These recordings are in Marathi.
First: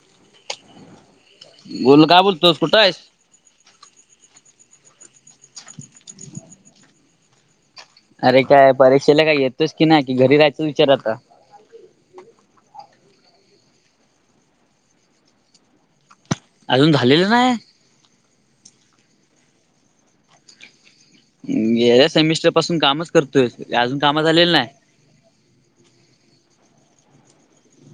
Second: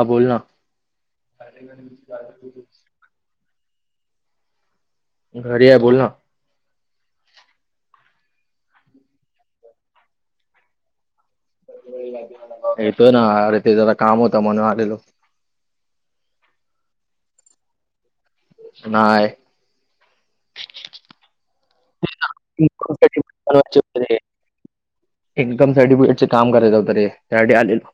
हा बोल ना बोल काय बोलतोस? कुठं आहेस? घरी आहे बोल ना. अरे काय परीक्षेला काय येतोस की नाही की घरी राहायचा विचार आता? येतोय ना आरे ते जरा काम होत म्हणून आलेलो. आजून झालेलं नाही? नाय गेल्या सेमिस्टर पासून कामच सर्टिफिकेट करतोय बनवायचे अजून होते रे काम झालेलं नाय. इन्कम सर्टिफिकेटचे काम करायच होत रे त्यासाठी आलेलो.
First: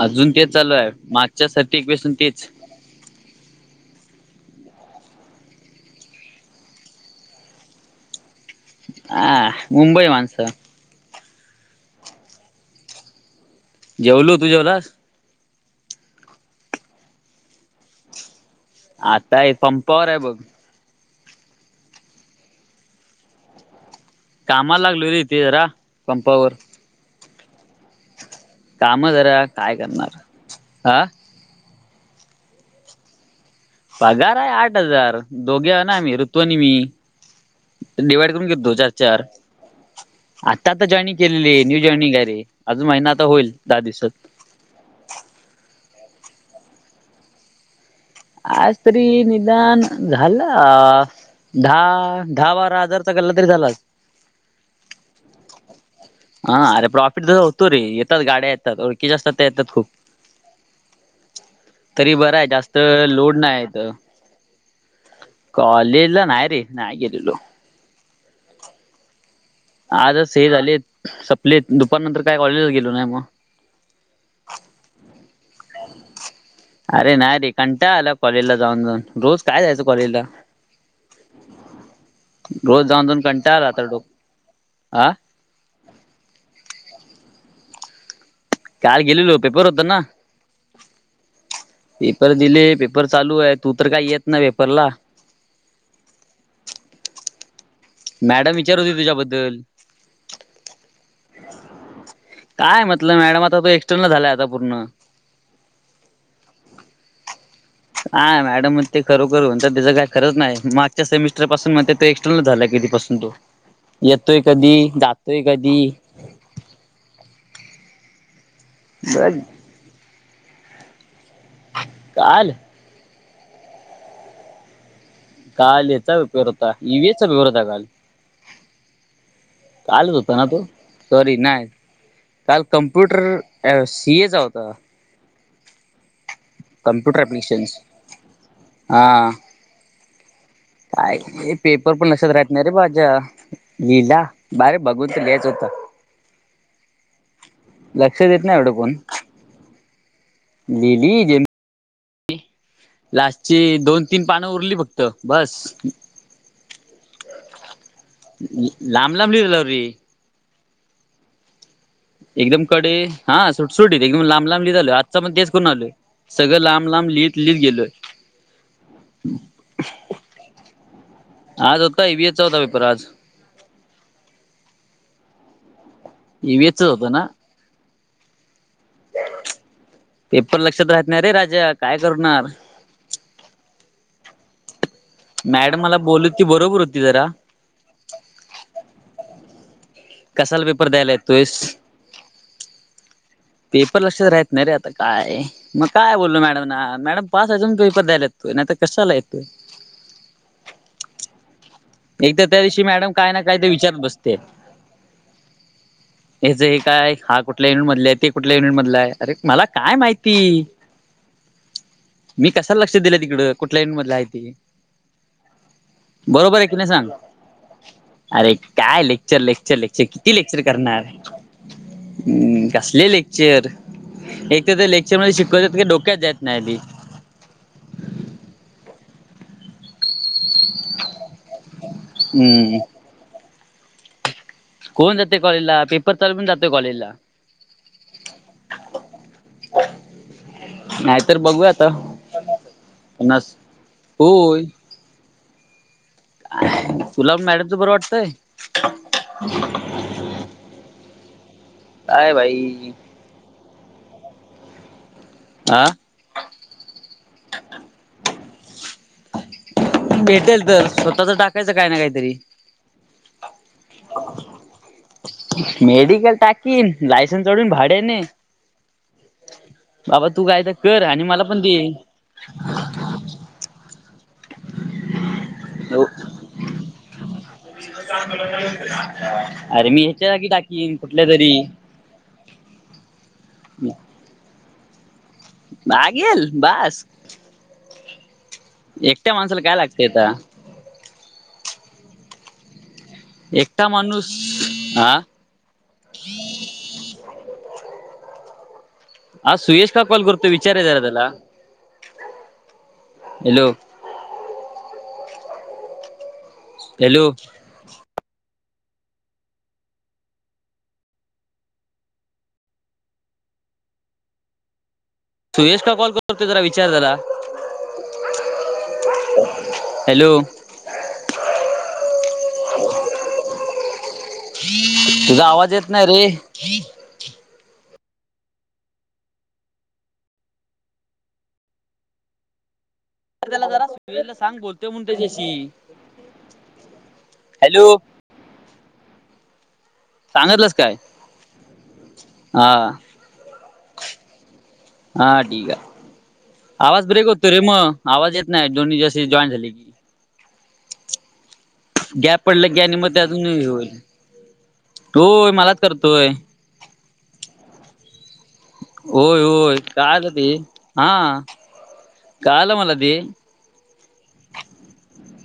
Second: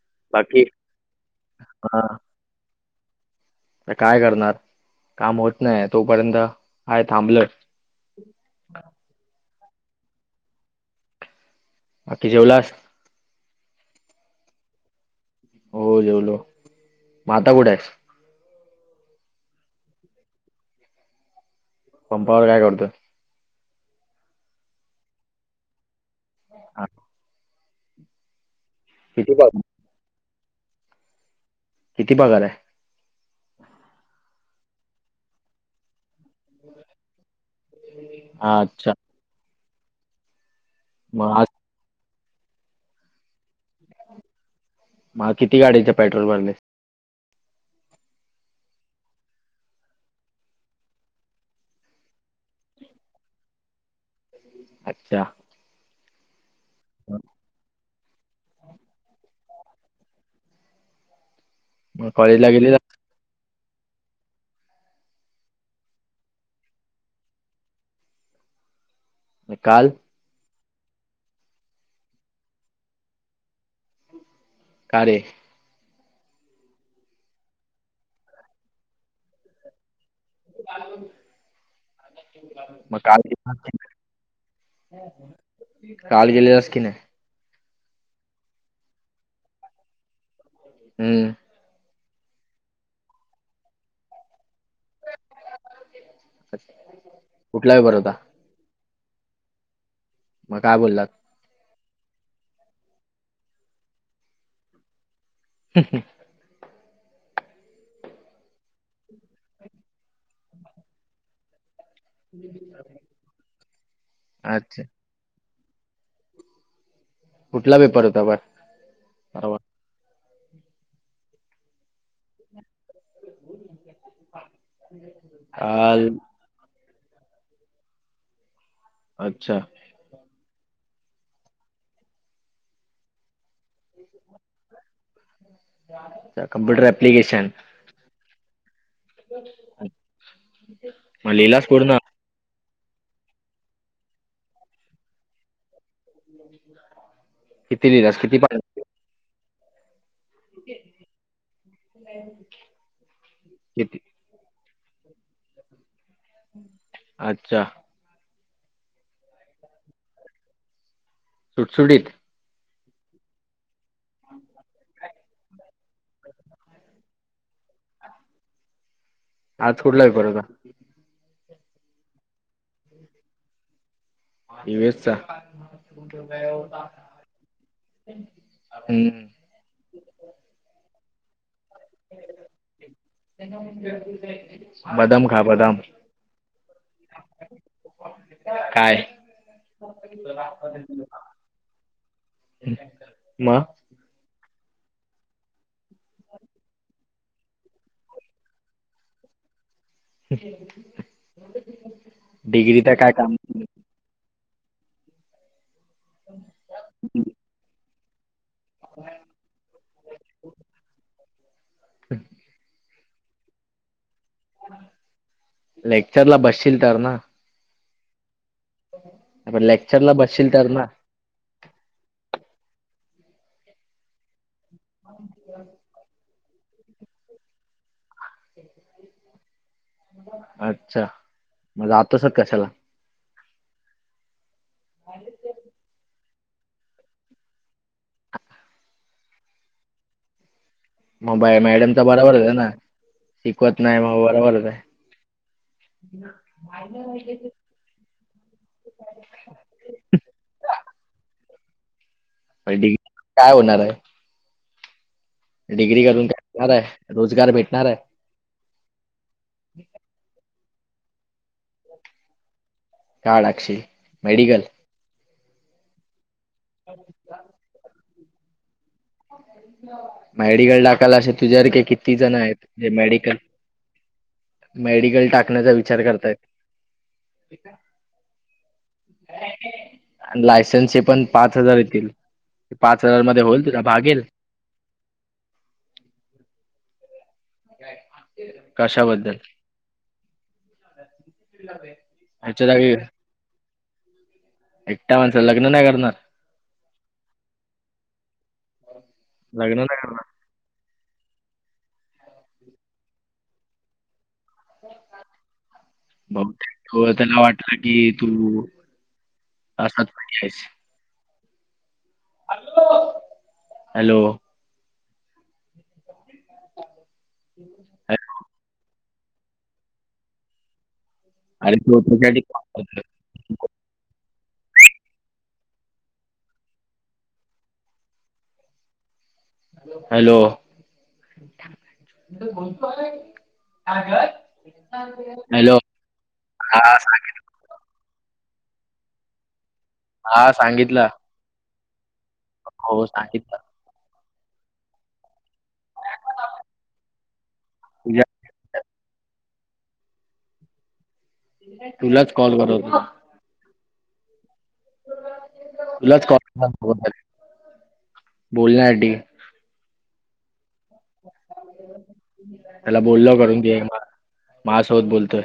आजून तेच बाकी चालू आहे मागच्या सटेकपसून तेच आता काय करणार काम होत नाहीये तोपर्यंत हाय थांबलं. आ मुबई माणस बाकी जेवलास? जेवलो, तू जेवलास? हो जेवलो म आता कुठ आहेस? आता ये पंपावर आहे बघ. पंपावर काय करतो? कामाला लागलो रे इथे जरा पंपावर. हा. काम किती जरा पगार काय करणार आ किती पगार आहे? पगार आहे आठ हजार दोघे हना आम्ही रु तू आणि मी डिवाइड करून हा, घेतो चार अच्छा चार. आता आता जॉईनी मग आज केलेली आहे न्यू जॉइनिंग आहे रे आजून महिना आता होईल दहा दिवसात. म किती गाडीचे पेट्रोल भरले? आज तरी निदान झालं अ दहा दहा बारा हजारचा गल्ला तरी झाला आज. आच्छा आ आरे प्रॉफिट तसा होतो रे येतात गाड्या येतात ओळ त येतात खूप मग तरी बर आहे कॉलेजला जास्त गेलेला लोड नाहीत कॉलेजला नाही रे नाही गेलेलो. काल आजच हे झालेत सपले दुपार नंतर काय कॉलेजला गेलो नाही मग. कारे? अरे नाही रे कंटाळा आला कॉलेजला जाऊन, जाऊन रोज काय जायचं कॉलेजला. रोज मग जाऊन, जाऊन काल कंटाळा आला तर डोक हा काल गेलेलास की नाही? काल गेलेलो पपर होतेना. हम्म. पेपर दिले पेपर चालू आहे तू तर काही येत नाही पेपरला कुठला पेपर होता? मॅडम विचारत होती तुझ्याबद्दल मग काय बोललात? काय म्हटलं मॅडम आता तो एक्सटर्नल झालाय आता पूर्ण. हम्म, हम्म. हा मॅडम मग ते करु करू त्याचं काही खरंच नाही मागच्या सेमिस्टर पासून म्हणतात तो झाला कधीपसून तो येतोय अच्छा. कधी, जातोय कधी, कुठला पेपर होता बर? ब परवा? [inaudible] काल काल याचा पेपार होता ई व्ही एस चा पेपार होता काल. अच्छा. कालच होत ना तो सॉरी नाही काल कमप्युटर अ सीए चा होता. अ कमप्युटर कम्प्युटर एप्लिकेशन. ऍप्लिकेशन्स हा.. अच् [inaudible] काय ते पेपर पण आशेच राह नरे माझ्या लिहीला आरे बघून तर लिहायचा होत. किती लिहिलास? लक्ष किती देत नाही पान? एवढं कोण. डीडी ज [inaudible] ह [inaudible] लास्टची दोन, तीन पान उरली फक्त बस अच्छा. लांब लाब लिहिलबी सुट सुटीत. एकदम कडे हा सुट सुटी एकदम लांब लांब लिहिल आ तेच करून आलोय सगळं लांब लांब लिह लिहत गेलोय. आज कुठला पेपर होता? आज होता ई व्ही एस चा पेपर होता आज. ई व्ही एस चा ईव्हीएसचाच होता ना हम्म. पेपर लक्षात राहत नाही रे राजा काय करणार त्यां [inaudible] बदम खा मॅडम मला बोली, ती बरोबर होती जरा काय? कशाला पेपर द्यायला येतोयस? म? पेपर लक्षात राहत नाही रे आता काय, मग काय बोललो मॅडम ना, मॅडम पाच अजून पेपर द्यायलेत, नाही तर कशाला येतोय? [inaudible] एक तर त्या दिवशी डिग्रीचा मॅडम काय काम? ना काय ते विच चात बसते, याचे हे काय? हा कुठल्या युनिट मधल्या ये ते. कुठल्या युनिट मधला? अरे मला काय माहिती, मी कशाला लक्ष [unintelligible] दिले तिकड कुटल्याही युनिट मधला हाय. लेक्चर ला बरोबर आहे बसशील. की तर सांग, ना. अरे काय आपण लेक्चर-लेक्चर-लेक्चर लेक्चरला किती बसशील लेक्चर तर ना. करणार? हम्म कसले लेक्चर? एक तर ते लेक्चर मध्ये शिकवात डोक्यात जात नाई बी. अच्छा, मग जातोसच कशाला? हम्म कोण जातय कॉलेजला? पेपर तरी पण जातोय, कॉलेजला. नायतर मग बघू आता, मॅडमचा बरोबर होता ना? नस शिकवत नाही मग होय. बरोबरच आहे. [inaudible] तुज बर वाटतय? काय भाई? डीग, काय होणार आहे? हा डिग्री करून काय होणार आहे? रोजगार भेटणार आहे? भेटेल तर, स्वतःच टाकायचं काय ना काहीतरी. काय टाकशील, मेडिकल? मेडिकल टाकीन लायसन सोडीन भाड्याने. बाबा तू काय तर मेडिकल कर टाकायला, आणि अशे मला पण दे तुझ्यासारखे किती जण येत जे मेडिकल मेडिकल टाकण्याचा विचार करताय. अरे मी ह्याच्या अन, जागी टाकीन लायसनचे पण कुठल्या तरी पाच हजार येतील. त्या पाच हजार मध्ये होईल तुझ, भागेल? भागेल, बास. [unintelligible] एकट्या माणसाला काय लागते, आता? याच्याजागी का? एकटा माणूस हा एकटा माणसंचं लग्न नाही करणार? हा लग्न सुयश नाही का करणार कॉल करतोय, विचार रे जरा त्याला? हॅलो? ब, हो हॅलो त्याला वाट ना की तू असच [unintelligible] [unintelligible] हॅलो? सुयश का कॉल करतो? ते जरा विचार त्याला. हॅलो?? अरे [unintelligible] तुझा आवाज येत नाही रे. हॅलो? अगं त्याला जरा सुजयला सांग बोलतोय म्हणून त्याच्याशी हॅलो हा सांगितलं. हॅलो. हा सांगितलंस काय सांगितलं. हा हो सांगित हा ठीक आहे आवाज ब्रेक होतो रे मग तुझ्या आवाज येत नाही दोन्ही जशी जॉईन झाले की. तुलाच गॅप कॉल पडलं की करत आणि होता. म त्यातून हे होईल होय मलाच करतोय. मग तो दाई. होय होय काय आता ते हा. कळालं मला त्याला ते बोललो करून घे म माज्यासोबत बोलतोय.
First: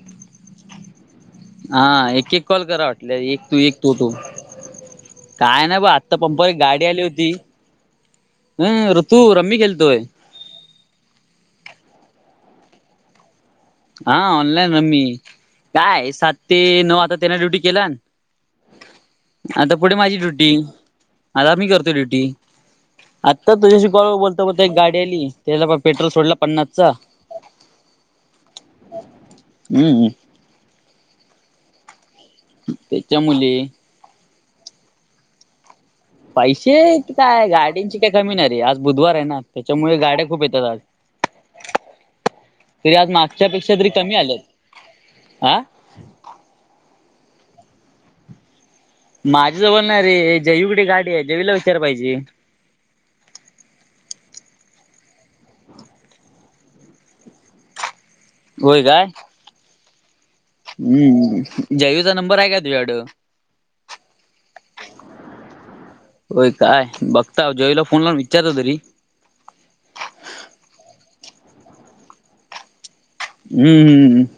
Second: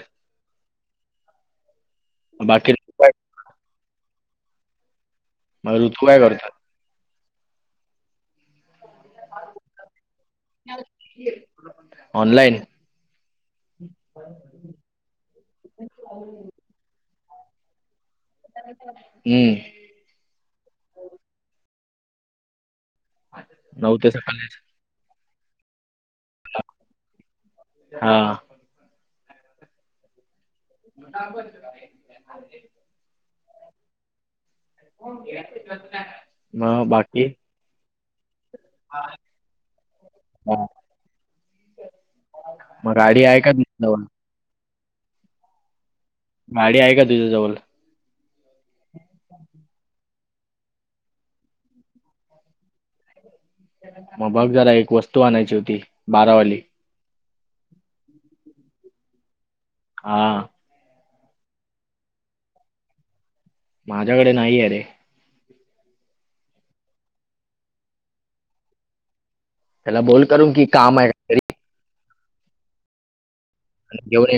हा एक एक कॉल बाकी करा ऋतू काय वाटल्या एक तू एक तो तो. काय मग नाही ब ऋतू आत्ता काय पंपा करतोय? एक गाडी आली होती हम रू तू रम्मी खेळतोय. ऑनलाईन. हा ऑनलाईन रम्मी कायये सात ते नऊ आता त्यांना ड्युटी केलान. हम्म. पुढे माझी ड्युटी आता मी करतोय ड्युटी. आत्ता तुझ्याशी नऊ ते बोलता सकाळी. बोलता एक गाडी आली त्याला प पेट्रोल सोडला पन्नासचा. हा. हम्म हम्म. मोठा आंब [unintelligible] त्याच्या मुले. हे असं कत नाय पैसे काय गाड्यांंची काय कमी नाही रे आज बुधवार आहे ना त्याच्यामुळे गाड्या खूप येतात आज. [inaudible] तरी मग आज गाडी आहे मागच्या का पेक्षा तुझ्या तरी जवळ? कमी आलेत आ. गाडी आहे का तुझ्याजवल? माझ्या जवळ नाही रे जयू कडे गाडी आहे जयूला विचाराय पाहिजे. मग बघ जरा एक वस्तू आणायची होती बारावाली. होय काय? हा. हम्म जयूचा नंबर आहे काय तुझ्याकड? माझ्याकडे नाहीये रे. होय काय बघताव जयूला फोन लावून विचारतो तरी. त्याला बोल करून की काम आहे काहितरी. का? हम्म घेऊन ये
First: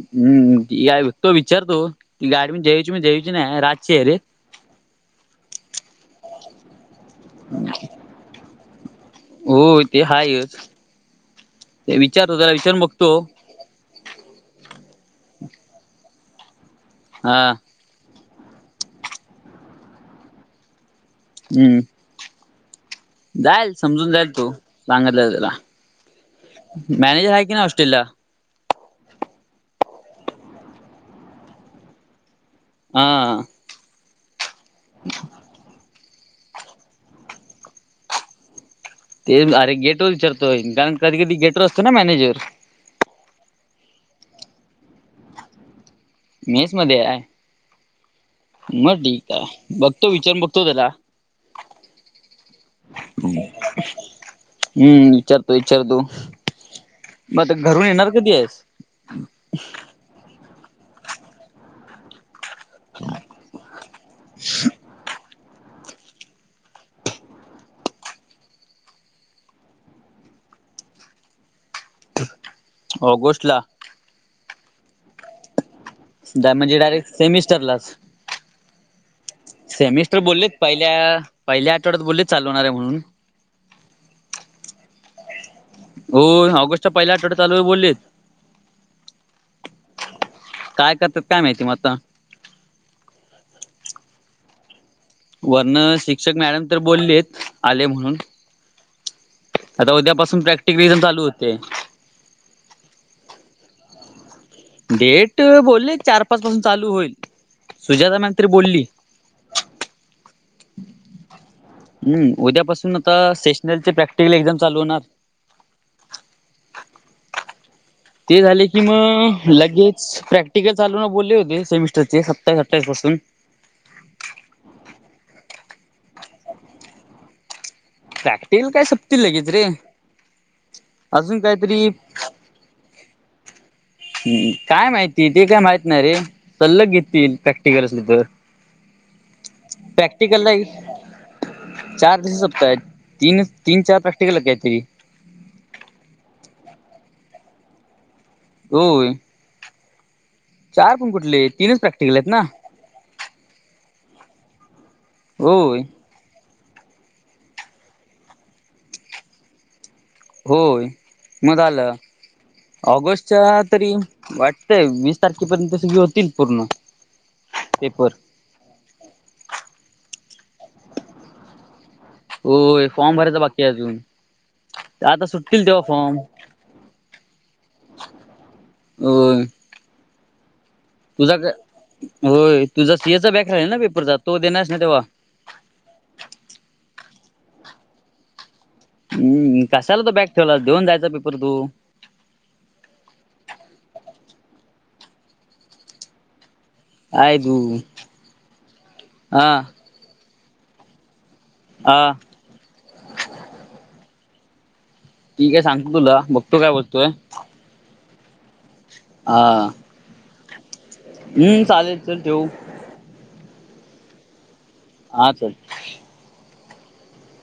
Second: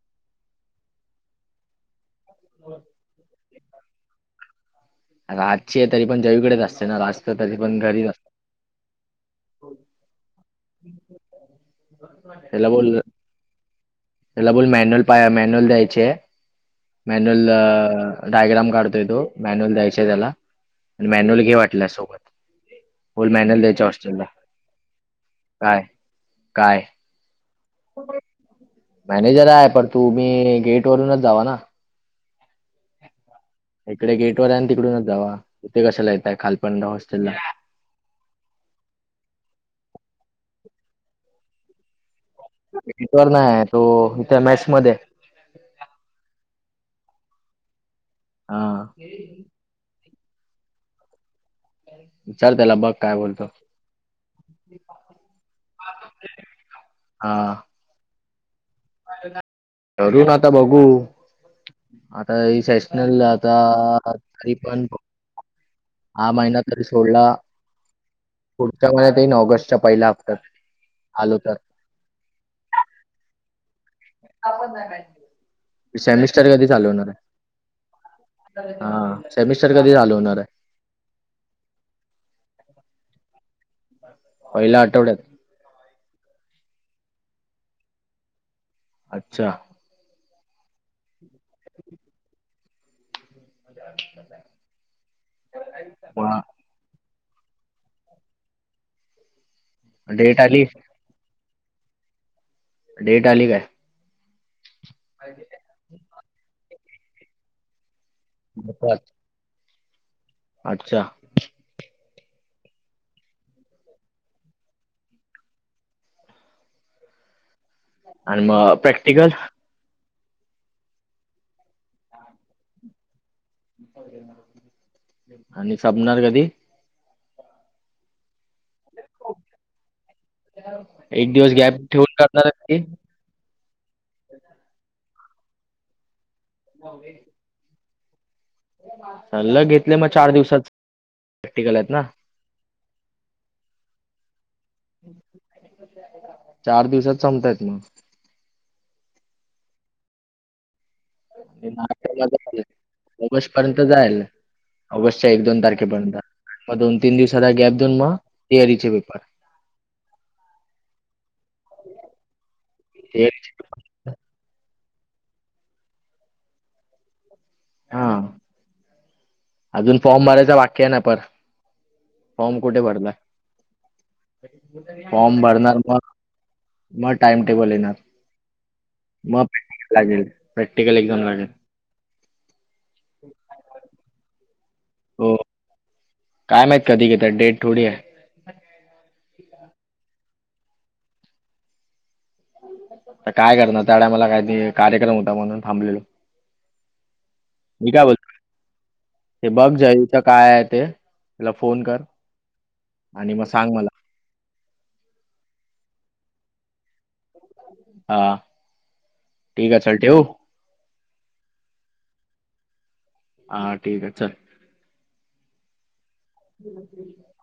हम्म टिकत बघतो विचारतो. ती गाडी मग जयूची म्हणजे जयूची नाही राजची आहे रे. राजची आहे तरी पण जयूकडेच असते ना राज तर तरी पण घरीच असतो. हो ते हायच नाई विचारतो त्याला विचारून बघतो. त्याला बोल मॅन्युअल पा मॅन्युअल द्यायचीय हा मॅन्युअल अ डायग्राम काढतोय तो मॅन्युअल द्यायचा आहे त्याला आणि मॅन्युअल घे हम्म वाटल्यास सोबत. बोल मॅन्युअल जाईल द्यायचे समजून हॉस्टेलला जाईल तो सांगतल्यावर त्याला काय काय मॅनेजर आहे की नाय आ मॅनेजर आहे पर तु मी गेट वरूनच जावा ना. हां. इकडे गेट वर आहे आणि तिकडूनच जावा तिथे कशाला येताय खालपणड हॉस्टेलला. ते अरे गेट वर विचारतोय कारण कधी कधी गेट वर असतो ना मॅनेजर. पीटर नाही तो, इथ मॅच मध्ये मेस मध्ये हाय. हा म ठीक हाय, बघतो विचारून बघतो त्याला चल, त्याला बघ काय बोलतो? हम्म विचारतो विचारतो, म आता घरून येणार कधी हायीस? करू, आता बघू. आता सेशनल आता तरी पण हा महिना तरी सोडला पुढच्या महिन्यात येईन, ऑगस्टच्या पहिल्या हप्त्यात आलो तर ऑगस्ट ला. सेमिस्टर ला कधी म्हणजे चालू होणार डायरेक्ट सेमिस्टरलाच हाय? हा. सेमिस्टर आहे? बोललेत पहिल्या, पहिल्या आठवड्यात बोललेत चालू होणार आहे म्हणून पहिल्या आठवड्यात होय, ऑगस्टच्या पहिला आठवड्यात चालू होईल बोललीत. अच्छा. काय करत्यात, काय माहिती म आता? म्हनजे अजून तसं हाय. वरन शिक्षक मॅडम तर बोललेत, आले म्हणून आता डेट उद्यापासून आली? प्रॅक्टिकल रिविजन चालू होते. डेट आली काय? डेट बोलले चार पाच पासून चालू होईल, सुजाता मॅम तरी बोलली. बरोबर. अच्छा. हूम् उद्यापासून आता सेशनल चे प्रॅक्टिकल एक्झाम चालू होणार. ते आणि झाले मग की, म प्रॅक्टिकल? लगेच प्रॅक्टिकल चालू होणार बोलले होते, सेमिस्टर चे सत्तावीस, अठाविस पासून आणि सपणार कधी? प्रॅक्टिकल काय सपतील लगेच रे, अजून कायतरी नरकी [unintelligible] हू हू काय माहिती? ते काय माहित नाही रे? सल्लग घेतील प्रॅक्टिकल असली तर ल घेतले मग चार प्रॅक्टिकलला दिवसात प्रॅक्टिकल आहेत ना? चार दिवस सपतय, तीन तीन चार प्रॅक्टिकल हायीत काय तरी? चार दिवसात संपतायेत मग. होय. चार पण कुठले? तीनच प्रॅक्टिकल आहेत ना ऑगस्ट पर्यंत झालं. ऑगस्टच्या एक दोन होय तारखेपर्यंत मग दोन तीन दिवसाचा गॅप देऊन, मग सीयारीचे पेपर होय मग झालं, ऑगस्टच्या तरी वाट तय, वीस तारखेपर्यंत सगळी होतील पूर्ण पेपर. आजून फॉर्म भरायचा बाकी आहे ना पणं फॉम कुठे होय भरलाय? फॉर्म भरायचा बाकी आहे अजून आता फॉम सुटतील भरणार तेव्हा मग. फॉर्म म टाइम टेबल येणार, म होय प्रॅकटिकल लागेल, प्रॅक्टिकल एक्झाम तुझा लागेल. होय, तुझा सीएचा बॅक राहिलाय ना पेपर, जा देणार हायेस ना तेव्हा. हो. काय माहीत कधी घेतात? डेट थोडी हाय. हम् कशाला तो बॅक ठेवला देऊन जायचा पेपर तू. आता काय करणार. टायमाला काय ते कार्यक्रम होता म्हणून थांबलेल. काय तू मी काय बोलतोय ते हा बघ ग आई. तीथ काय आहे ते तीला फोन कर हा आणि मग सांग मला. ठीक आहे सांगतो तुला बघतो काय वस्तू हे. हा हा ठीक हे चल ठेऊ. हम्म चालेल चल ठेवू. हा ठीके चल. हा चल. [unintelligible]